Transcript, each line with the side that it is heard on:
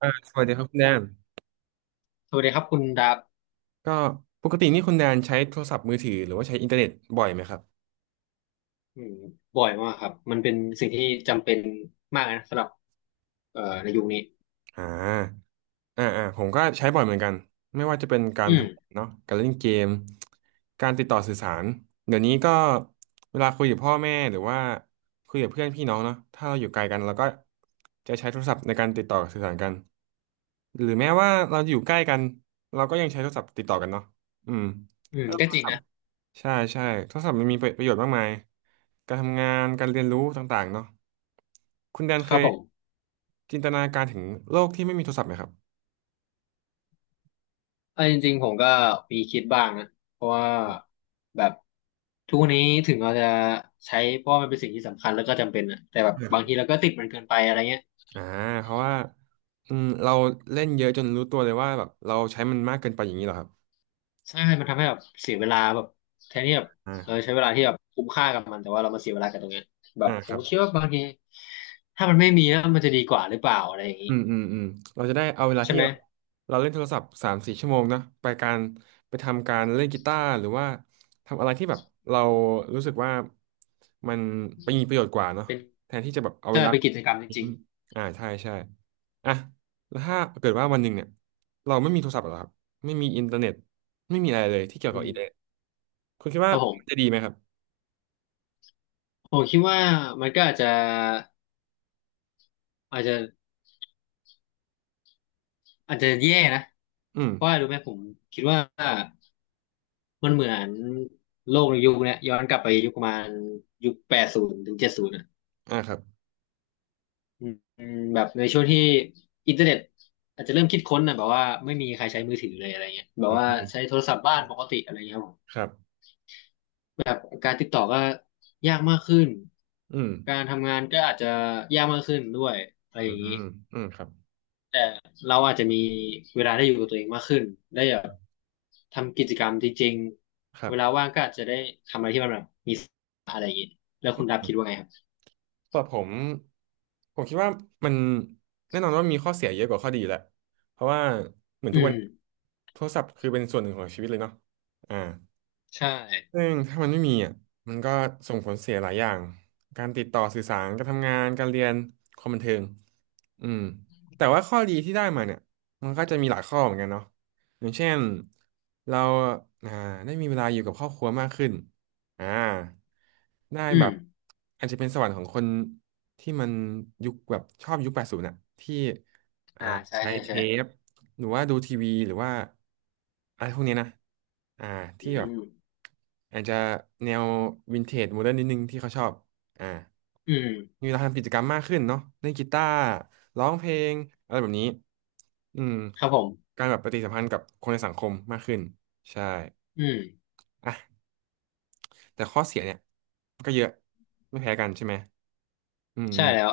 right: สวัสดีครับคุณแดน
left: สวัสดีครับคุณดาบ
right: ก็ปกตินี่คุณแดนใช้โทรศัพท์มือถือหรือว่าใช้อินเทอร์เน็ตบ่อยไหมครับ
left: อืมบ่อยมากครับมันเป็นสิ่งที่จำเป็นมากนะสำหรับในยุคนี้
right: อ่าผมก็ใช้บ่อยเหมือนกันไม่ว่าจะเป็นการ
left: อืม
right: ทำงานเนาะการเล่นเกมการติดต่อสื่อสารเดี๋ยวนี้ก็เวลาคุยกับพ่อแม่หรือว่าคุยกับเพื่อนพี่น้องเนาะถ้าเราอยู่ไกลกันเราก็จะใช้โทรศัพท์ในการติดต่อสื่อสารกันหรือแม้ว่าเราอยู่ใกล้กันเราก็ยังใช้โทรศัพท์ติดต่อกันเนาะอืม
left: อืม
right: แล้ว
left: ก็
right: โทร
left: จริง
right: ศัพ
left: นะ
right: ท์ ใช่ใช่โทรศัพท์มันมีประโยชน์มากมาย การทำงาน การเรียนรู้ต่างๆเนาะคุณแดน
left: ค
right: เค
left: รับ
right: ย
left: ผม
right: จินตนาการถึงโลกที่ไม่มีโทรศัพท์ไหมครับ
left: เออจริงๆผมก็มีคิดบ้างนะเพราะว่าแบบทุกวันนี้ถึงเราจะใช้เพราะว่ามันเป็นสิ่งที่สำคัญแล้วก็จำเป็นนะแต่แบบ
right: ไม่ค
left: บา
right: รั
left: ง
right: บ
left: ทีเราก็ติดมันเกินไปอะไรเงี้ย
right: อ่าเพราะว่าเราเล่นเยอะจนรู้ตัวเลยว่าแบบเราใช้มันมากเกินไปอย่างนี้เหรอครับ
left: ใช่มันทำให้แบบเสียเวลาแบบแทนที่แบบเออ
right: อ่า
left: ใช้เวลาที่แบบคุ้มค่ากับมันแต่ว่าเรามาเสียเวลากับตรงเนี้ยแบบผ
right: ครั
left: ม
right: บ
left: คิดว่าบางทีถ้ามันไม่มีแล้วมันจะดีกว่าหรือเปล่าอะไรอย่างนี้
right: อืมอืมอืมเราจะได้เอาเวลา
left: ใช่
right: ที่
left: ไหม
right: แบบเราเล่นโทรศัพท์3-4 ชั่วโมงนะไปการไปทำการเล่นกีตาร์หรือว่าทำอะไรที่แบบเรารู้สึกว่ามันไปมีประโยชน์กว่าเนาะ
left: เป็น
right: แทนที่จะแบบเอาเว
left: ใช่
right: ลา
left: เป็นกิจกรรมจ
right: ทิ้ง
left: ริง
right: ใช่ใช่อ่ะแล้วถ้าเกิดว่าวันหนึ่งเนี่ยเราไม่มีโทรศัพท์หรอกครับไม่มีอินเทอร์เน็ตไม่มีอะไรเลยที่เกี่ย
left: ๆ
right: ว
left: อื
right: กับอิ
left: ม
right: นเทอร์เน็ตคุณคิด
left: ค
right: ว่า
left: รับผ
right: จะ
left: ม
right: ดีไหมครับ
left: ผมคิดว่ามันก็อาจจะอาจจะแย่นะ
right: อืม
left: เพราะว่ารู้ไหมผมคิดว่ามันเหมือนโลกในยุคเนี้ยย้อนกลับไปยุคประมาณยุค80ถึง70อ่ะ
right: อ่าครับ
left: อืมอืมแบบในช่วงที่อินเทอร์เน็ตอาจจะเริ่มคิดค้นนะแบบว่าไม่มีใครใช้มือถือเลยอะไรเงี้ยแบบ
right: อืม
left: ว่า
right: อืม
left: ใช้โทรศัพท์บ้านปกติอะไรเงี้ยครับผม
right: ครับ
left: แบบการติดต่อก็ยากมากขึ้น
right: อืม
left: การทำงานก็อาจจะยากมากขึ้นด้วยอะไร
right: อื
left: อ
right: ม
left: ย่าง
right: อื
left: นี้
right: มอืมครับ
left: แต่เราอาจจะมีเวลาได้อยู่กับตัวเองมากขึ้นได้แบบทำกิจกรรมจริง
right: ค
left: ๆ
right: รั
left: เวลา
right: บ
left: ว่างก็อาจจะได้ทำอะไรที่มันแบบมีแล้วคุณดับคิดว่าไงครับ
right: แต่ผมคิดว่ามันแน่นอนว่ามีข้อเสียเยอะกว่าข้อดีแหละเพราะว่าเหมือน
left: อื
right: ทุกวัน
left: ม
right: โทรศัพท์คือเป็นส่วนหนึ่งของชีวิตเลยเนาะอ่า
left: ใช่
right: ซึ่งถ้ามันไม่มีอ่ะมันก็ส่งผลเสียหลายอย่างการติดต่อสื่อสารการทำงานการเรียนความบันเทิงอืมแต่ว่าข้อดีที่ได้มาเนี่ยมันก็จะมีหลายข้อเหมือนกันเนาะอย่างเช่นเราอ่าได้มีเวลาอยู่กับครอบครัวมากขึ้นอ่าได้
left: อื
right: แบ
left: ม
right: บอาจจะเป็นสวรรค์ของคนที่มันยุคแบบชอบยุค 80อ่ะที่อ่า
left: อ่าใช่
right: ใช้
left: ใช่
right: เท
left: ใช่
right: ป หรือว่าดูทีวีหรือว่าอะไรพวกนี้นะอ่า
left: อื
right: ที่แบบ
left: ม
right: อาจจะแนววินเทจโมเดิร์นนิดนึงที่เขาชอบอ่า
left: อืม
right: มีเวลาทำกิจกรรมมากขึ้นเนาะเล่นกีตาร์ร้องเพลงอะไรแบบนี้อืม
left: ครับผม
right: การแบบปฏิสัมพันธ์กับคนในสังคมมากขึ้นใช่
left: อืม
right: อ่ะแต่ข้อเสียเนี่ยก็เยอะไม่แพ้กันใช่ไหมอืม
left: ใช่แล้ว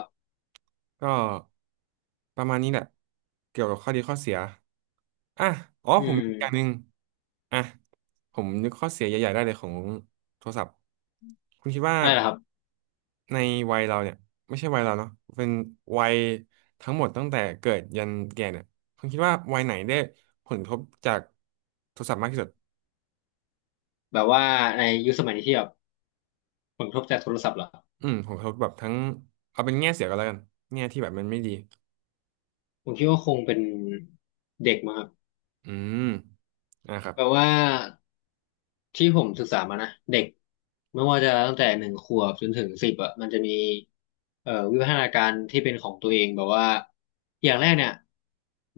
right: ก็ประมาณนี้แหละเกี่ยวกับข้อดีข้อเสียอ่ะอ๋อ
left: อื
right: ผมมี
left: ม
right: อกอย่างหนึ่งอ่ะผมนึกข้อเสียใหญ่ๆได้เลยของโทรศัพท์คุณคิดว่า
left: นั่นแหละครับ
right: ในวัยเราเนี่ยไม่ใช่วัยเราเนาะเป็นวัยทั้งหมดตั้งแต่เกิดยันแก่เนี่ยคุณคิดว่าวัยไหนได้ผลกระทบจากโทรศัพท์มากที่สุด
left: แบบว่าในยุคสมัยนี้ที่แบบผลกระทบจากโทรศัพท์เหรอ
right: อืมผลกระทบแบบทั้งเอาเป็นแง่เสียก็แล้วกันแง่ที่แบบมันไม่ดี
left: ผมคิดว่าคงเป็นเด็กมั้งครับ
right: อืมอ่ะครับ
left: แบบว่า ที่ผมศึกษามานะเด็กไม่ว่าจะตั้งแต่1 ขวบจนถึงสิบอ่ะมันจะมีวิวัฒนาการที่เป็นของตัวเองแบบว่าอย่างแรกเนี่ย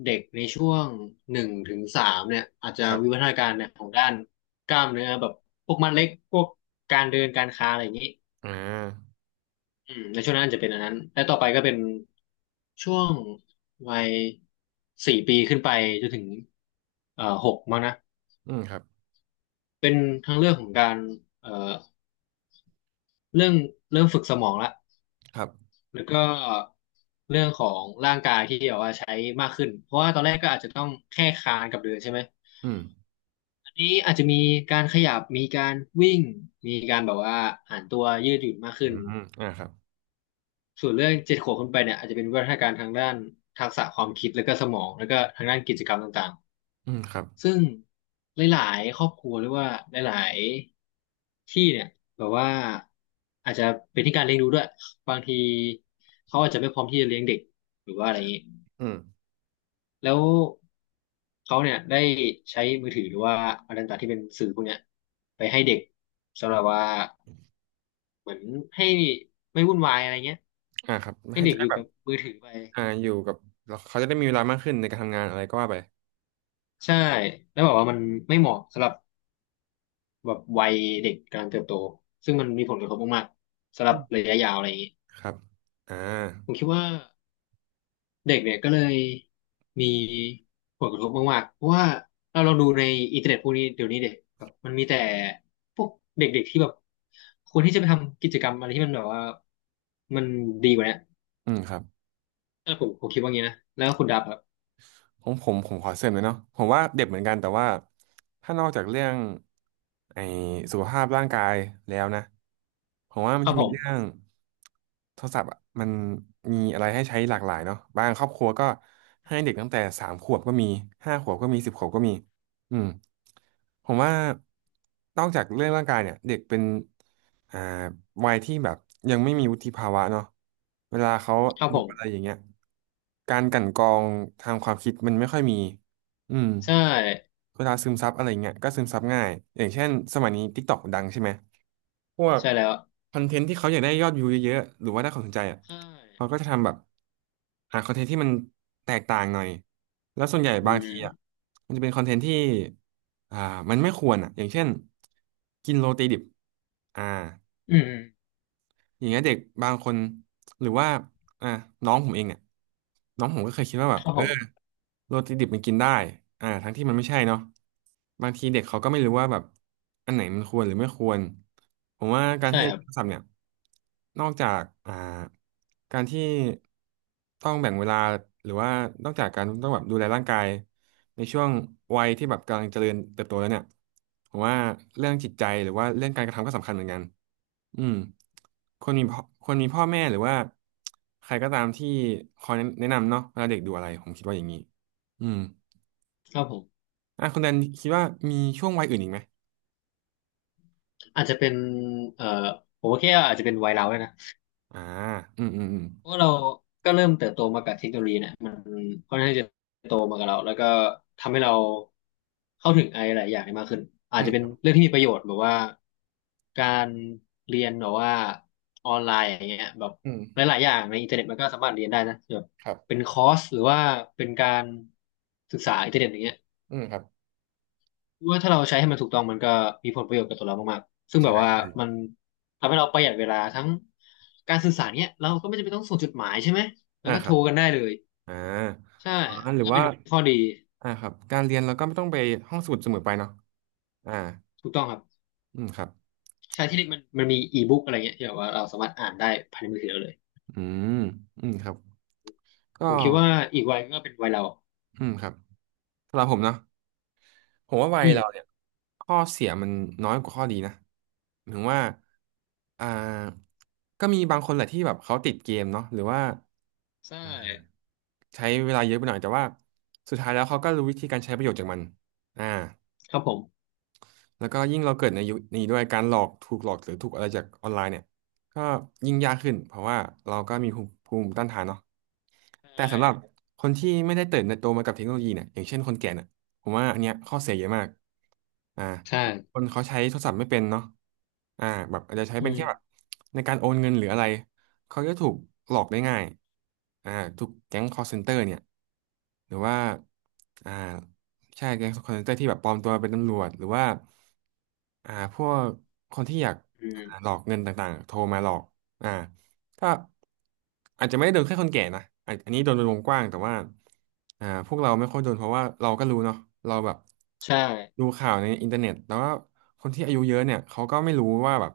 left: เด็กในช่วง1 ถึง 3เนี่ยอาจจะ
right: ครั
left: วิวั
right: บ
left: ฒนาการเนี่ยของด้านกล้ามเนื้อแบบพวกมัดเล็กพวกการเดินการคลานอะไรอย่างนี้
right: อ่า
left: อืมในช่วงนั้นจะเป็นอันนั้นและต่อไปก็เป็นช่วงวัย4 ปีขึ้นไปจนถึง6มั้งนะ
right: อืมครับ
left: เป็นทั้งเรื่องของการเอ่อ เรื่องเริ่มฝึกสมองละ
right: ครับ
left: แล้วก็เรื่องของร่างกายที่แบบว่าใช้มากขึ้นเพราะว่าตอนแรกก็อาจจะต้องแค่คลานกับเดินใช่ไหม
right: อืม
left: อันนี้อาจจะมีการขยับมีการวิ่งมีการแบบว่าหันตัวยืดหยุ่นมาก
right: อื
left: ขึ้น
right: มอ่าครับ
left: ส่วนเรื่อง7 ขวบขึ้นไปเนี่ยอาจจะเป็นวิวัฒนาการทางด้านทักษะความคิดแล้วก็สมองแล้วก็ทางด้านกิจกรรมต่างๆ
right: อืมครับ
left: ซึ่งหลายๆครอบครัวหรือว่าหลายๆที่เนี่ยแบบว่าอาจจะเป็นที่การเลี้ยงดูด้วยบางทีเขาอาจจะไม่พร้อมที่จะเลี้ยงเด็กหรือว่าอะไรอย่างนี้
right: อืม
left: แล้วเขาเนี่ยได้ใช้มือถือหรือว่าอะไรต่างๆที่เป็นสื่อพวกเนี้ยไปให้เด็กสำหรับว่าเหมือนให้ไม่วุ่นวายอะไรเงี้ย
right: อ่าครับ
left: ให้
right: ให้
left: เด็
right: จะ
left: กอ
right: ได้
left: ยู่
right: แบ
left: กั
right: บ
left: บมือถือไป
right: อ่าอยู่กับแล้วเขาจะได้มีเวลามากขึ้นในการทำงานอะไรก็ว่าไป
left: ใช่แล้วบอกว่ามันไม่เหมาะสำหรับ แบบวัยเด็กกำลังเติบโตซึ่งมันมีผลกระทบมากๆสำหรั
right: อื
left: บ
right: ม
left: ระยะยาวอะไรอย่างนี้
right: ครับ อ่า
left: ผมคิดว่าเด็กเนี่ยก็เลยมีผลกระทบมากๆเพราะว่าเราลองดูในอินเทอร์เน็ตพวกนี้เดี๋ยวนี้เด็กแบบมันมีแต่พวกเด็กๆที่แบบควรที่จะไปทำกิจกรรมอะไรที่มันแบบว่ามันดีกว่าเนี้ย
right: อืมครับ
left: แล้วผมคิดว่างี้นะแล้วคุณดับครับ
right: ผมขอเสริมเลยเนาะผมว่าเด็กเหมือนกันแต่ว่าถ้านอกจากเรื่องไอ้สุขภาพร่างกายแล้วนะผมว่ามั
left: ค
right: น
left: รั
right: จะ
left: บผ
right: มีเรื่อง
left: ม
right: โทรศัพท์อะมันมีอะไรให้ใช้หลากหลายเนาะบางครอบครัวก็ให้เด็กตั้งแต่3 ขวบก็มี5 ขวบก็มี10 ขวบก็มีอืมผมว่านอกจากเรื่องร่างกายเนี่ยเด็กเป็น อ่าวัยที่แบบยังไม่มีวุฒิภาวะเนาะเวลาเขา
left: ครับ
right: ดู
left: ผม
right: อะไรอย่างเงี้ยการกลั่นกรองทางความคิดมันไม่ค่อยมีอืม
left: ใช่
right: เวลาซึมซับอะไรเงี้ยก็ซึมซับง่ายอย่างเช่นสมัยนี้ TikTok ดังใช่ไหมพวก
left: ใช่แล้ว
right: คอนเทนต์ที่เขาอยากได้ยอดวิวเยอะๆหรือว่าได้ความสนใจอ่ะ
left: ใช่
right: เขาก็จะทำแบบหาคอนเทนต์ที่มันแตกต่างหน่อยแล้วส่วนใหญ่
left: อื
right: บางทีอ่ะ
left: ม
right: มันจะเป็นคอนเทนต์ที่อ่ามันไม่ควรอ่ะอย่างเช่นกินโรตีดิบอ่า
left: อืมอืม
right: อย่างเงี้ยเด็กบางคนหรือว่าอ่ะน้องผมเองเนี่ยน้องผมก็เคยคิดว่าแบ
left: ค
right: บ
left: รับ
right: เอ
left: ผม
right: โรตีดิบมันกินได้ทั้งที่มันไม่ใช่เนาะบางทีเด็กเขาก็ไม่รู้ว่าแบบอันไหนมันควรหรือไม่ควรผมว่าการ
left: ใช่
right: ที่
left: ครับ
right: ใช้ศัพท์เนี่ย นอกจากการที่ต้องแบ่งเวลา หรือว่านอกจากการต้องแบบดูแลร่างกายในช่วงวัยที่แบบกำลังเจริญเติบโตแล้วเนี่ย ผมว่าเรื่องจิตใจหรือว่าเรื่องการกระทำก็สำคัญเหมือนกันอืมคนมีพ่อแม่หรือว่าใครก็ตามที่คอยแนะนำเนาะเวลาเด็กดูอะไรผมคิดว่าอย่างนี้ อืม
left: ครับผม
right: อ่ะคุณแดนคิดว่ามีช่วงวัยอื่นอีกไหม
left: อาจจะเป็นเอ่อผมว่าแค่อาจจะเป็นวัยเราด้วยนะ
right: อ่าอืมอืมอืม
left: เพราะเราก็เริ่มเติบโตมากับเทคโนโลยีเนี่ยมันค่อนข้างจะโตมากับเราแล้วก็ทำให้เราเข้าถึงอะไรหลายอย่างได้มากขึ้นอา
right: อื
left: จ
right: ม
left: จะเป็
right: ค
left: น
right: รับ
left: เรื่องที่มีประโยชน์แบบว่าการเรียนแบบว่าออนไลน์อย่างเงี้ยแบบ
right: อืม
left: หลายๆอย่างในอินเทอร์เน็ตมันก็สามารถเรียนได้นะแบบ
right: ครับ
left: เป็นคอร์สหรือว่าเป็นการศึกษาอินเทอร์เน็ตอย่างเงี้ย
right: อืมครับ
left: ว่าถ้าเราใช้ให้มันถูกต้องมันก็มีผลประโยชน์กับตัวเรามากๆซึ่งแบ
right: ใช่
left: บว่า
right: ใช่
left: มันทำให้เราประหยัดเวลาทั้งการสื่อสารเนี้ยเราก็ไม่จำเป็นต้องส่งจดหมายใช่ไหมมั
right: อ่า
left: นก็
right: ค
left: โท
right: รั
left: ร
right: บ
left: กันได้เลย
right: อ่า
left: ใช่
right: ออ
left: อัน
right: หรื
left: นี้
right: อ
left: ก็เป็
right: ว่า
left: นข้อดี
right: อ่าครับการเรียนเราก็ไม่ต้องไปห้องสมุดเสมอไปเนาะอ่า
left: ถูกต้องครับ
right: อืมครับ
left: ใช้ที่นี่มันมีอีบุ๊กอะไรเงี้ยที่แบบว่าเราสามารถอ่านได้ภายในมือถือเราเลย
right: อืมอืมครับ
left: ผ
right: ก็
left: มคิดว่าอีกวัยก็เป็นวัยเรา
right: อืมครับสำหรับผมเนาะผมว่าวัย
left: อื
right: เราเนี่
left: ม
right: ยข้อเสียมันน้อยกว่าข้อดีนะหมายถึงว่าอ่าก็มีบางคนแหละที่แบบเขาติดเกมเนาะหรือว่า
left: ใช่
right: ใช้เวลาเยอะไปหน่อยแต่ว่าสุดท้ายแล้วเขาก็รู้วิธีการใช้ประโยชน์จากมันอ่า
left: ครับผม
right: แล้วก็ยิ่งเราเกิดในยุคนี้ด้วยการหลอกถูกหลอกหรือถูกอะไรจากออนไลน์เนี่ยก็ยิ่งยากขึ้นเพราะว่าเราก็มีภูมิต้านทานเนาะ
left: ใช
right: แต่สำหรับ
left: ่
right: คนที่ไม่ได้เติบโตมากับเทคโนโลยีเนี่ยอย่างเช่นคนแก่เนี่ยผมว่าอันเนี้ยข้อเสียเยอะมากอ่า
left: ใช่
right: คนเขาใช้โทรศัพท์ไม่เป็นเนาะอ่าแบบอาจจะใช้
left: อื
right: เป็น
left: ม
right: แค่แบบในการโอนเงินหรืออะไรเขาจะถูกหลอกได้ง่ายอ่าถูกแก๊ง call center เนี่ยหรือว่าอ่า ใช่แก๊งคอลเซ็นเตอร์ที่แบบปลอมตัวเป็นตำรวจหรือว่าอ่าพวกคนที่อยาก
left: อืม
right: อ่าหลอกเงินต่างๆโทรมาหลอกอ่าก็อาจจะไม่ได้โดนแค่คนแก่นะอาจอันนี้โดนเป็นวงกว้างแต่ว่าอ่าพวกเราไม่ค่อยโดนเพราะว่าเราก็รู้เนาะเราแบบ
left: ใช่
right: ดูข่าวในอินเทอร์เน็ตแต่วว่าคนที่อายุเยอะเนี่ยเขาก็ไม่รู้ว่าแบบ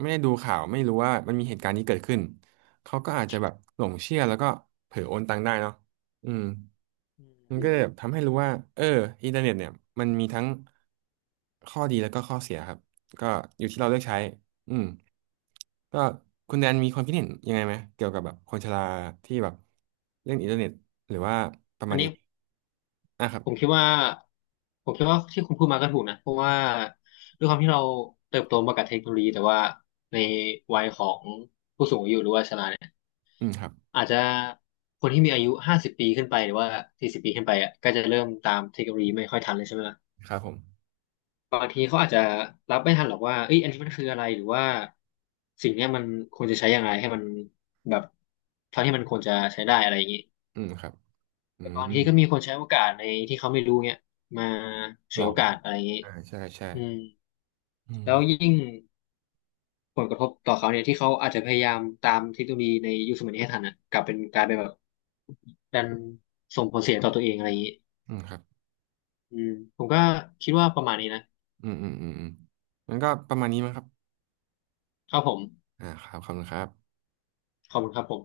right: ไม่ได้ดูข่าวไม่รู้ว่ามันมีเหตุการณ์นี้เกิดขึ้นเขาก็อาจจะแบบหลงเชื่อแล้วก็เผลอโอนตังค์ได้เนาะอืม
left: อื
right: มันก็
left: ม
right: เลยแบบทำให้รู้ว่าเอออินเทอร์เน็ตเนี่ยมันมีทั้งข้อดีแล้วก็ข้อเสียครับก็อยู่ที่เราเลือกใช้อืมก็คุณแดนมีความคิดเห็นยังไงไหมเกี่ยวกับแบบคนชราที่แบบเล่นอินเทอร์เน็ตหรือว่าประมา
left: อัน
right: ณนี้
left: นี้
right: อ่ะครับ
left: ผมคิดว่าผมคิดว่าที่คุณพูดมาก็ถูกนะเพราะว่าด้วยความที่เราเติบโตมากับเทคโนโลยีแต่ว่าในวัยของผู้สูงอายุหรือว่าชราเนี่ย
right: อืมครับ
left: อาจจะคนที่มีอายุ50 ปีขึ้นไปหรือว่า40 ปีขึ้นไปอ่ะก็จะเริ่มตามเทคโนโลยีไม่ค่อยทันเลยใช่ไหมล่ะ
right: ครับผม
left: บางทีเขาอาจจะรับไม่ทันหรอกว่าเอ้ยอันนี้มันคืออะไรหรือว่าสิ่งเนี้ยมันควรจะใช้ยังไงให้มันแบบเท่าที่มันควรจะใช้ได้อะไรอย่างนี้
right: อืมครับอื
left: แต่บาง
right: ม
left: ทีก็มีคนใช้โอกาสในที่เขาไม่รู้เงี้ยมาฉ
right: หล
left: วย
right: อ
left: โอ
right: ก
left: กาสอะไรอย่างนี้
right: อ่าใช่ใช่
left: อืม
right: อืม
left: แล้วยิ่งผลกระทบต่อเขาเนี่ยที่เขาอาจจะพยายามตามเทคโนโลยีในยุคสมัยนี้ให้ทันอ่ะกลายเป็นแบบดันส่งผลเสียต่อตัวเองอะไรอย่างนี้
right: อืมครับ
left: อืมผมก็คิดว่าประมาณนี้นะ
right: อืมอืมอืมอืมมันก็ประมาณนี้มั้งครับ
left: ครับผม
right: อ่าครับขอบคุณครับ
left: ขอบคุณครับผม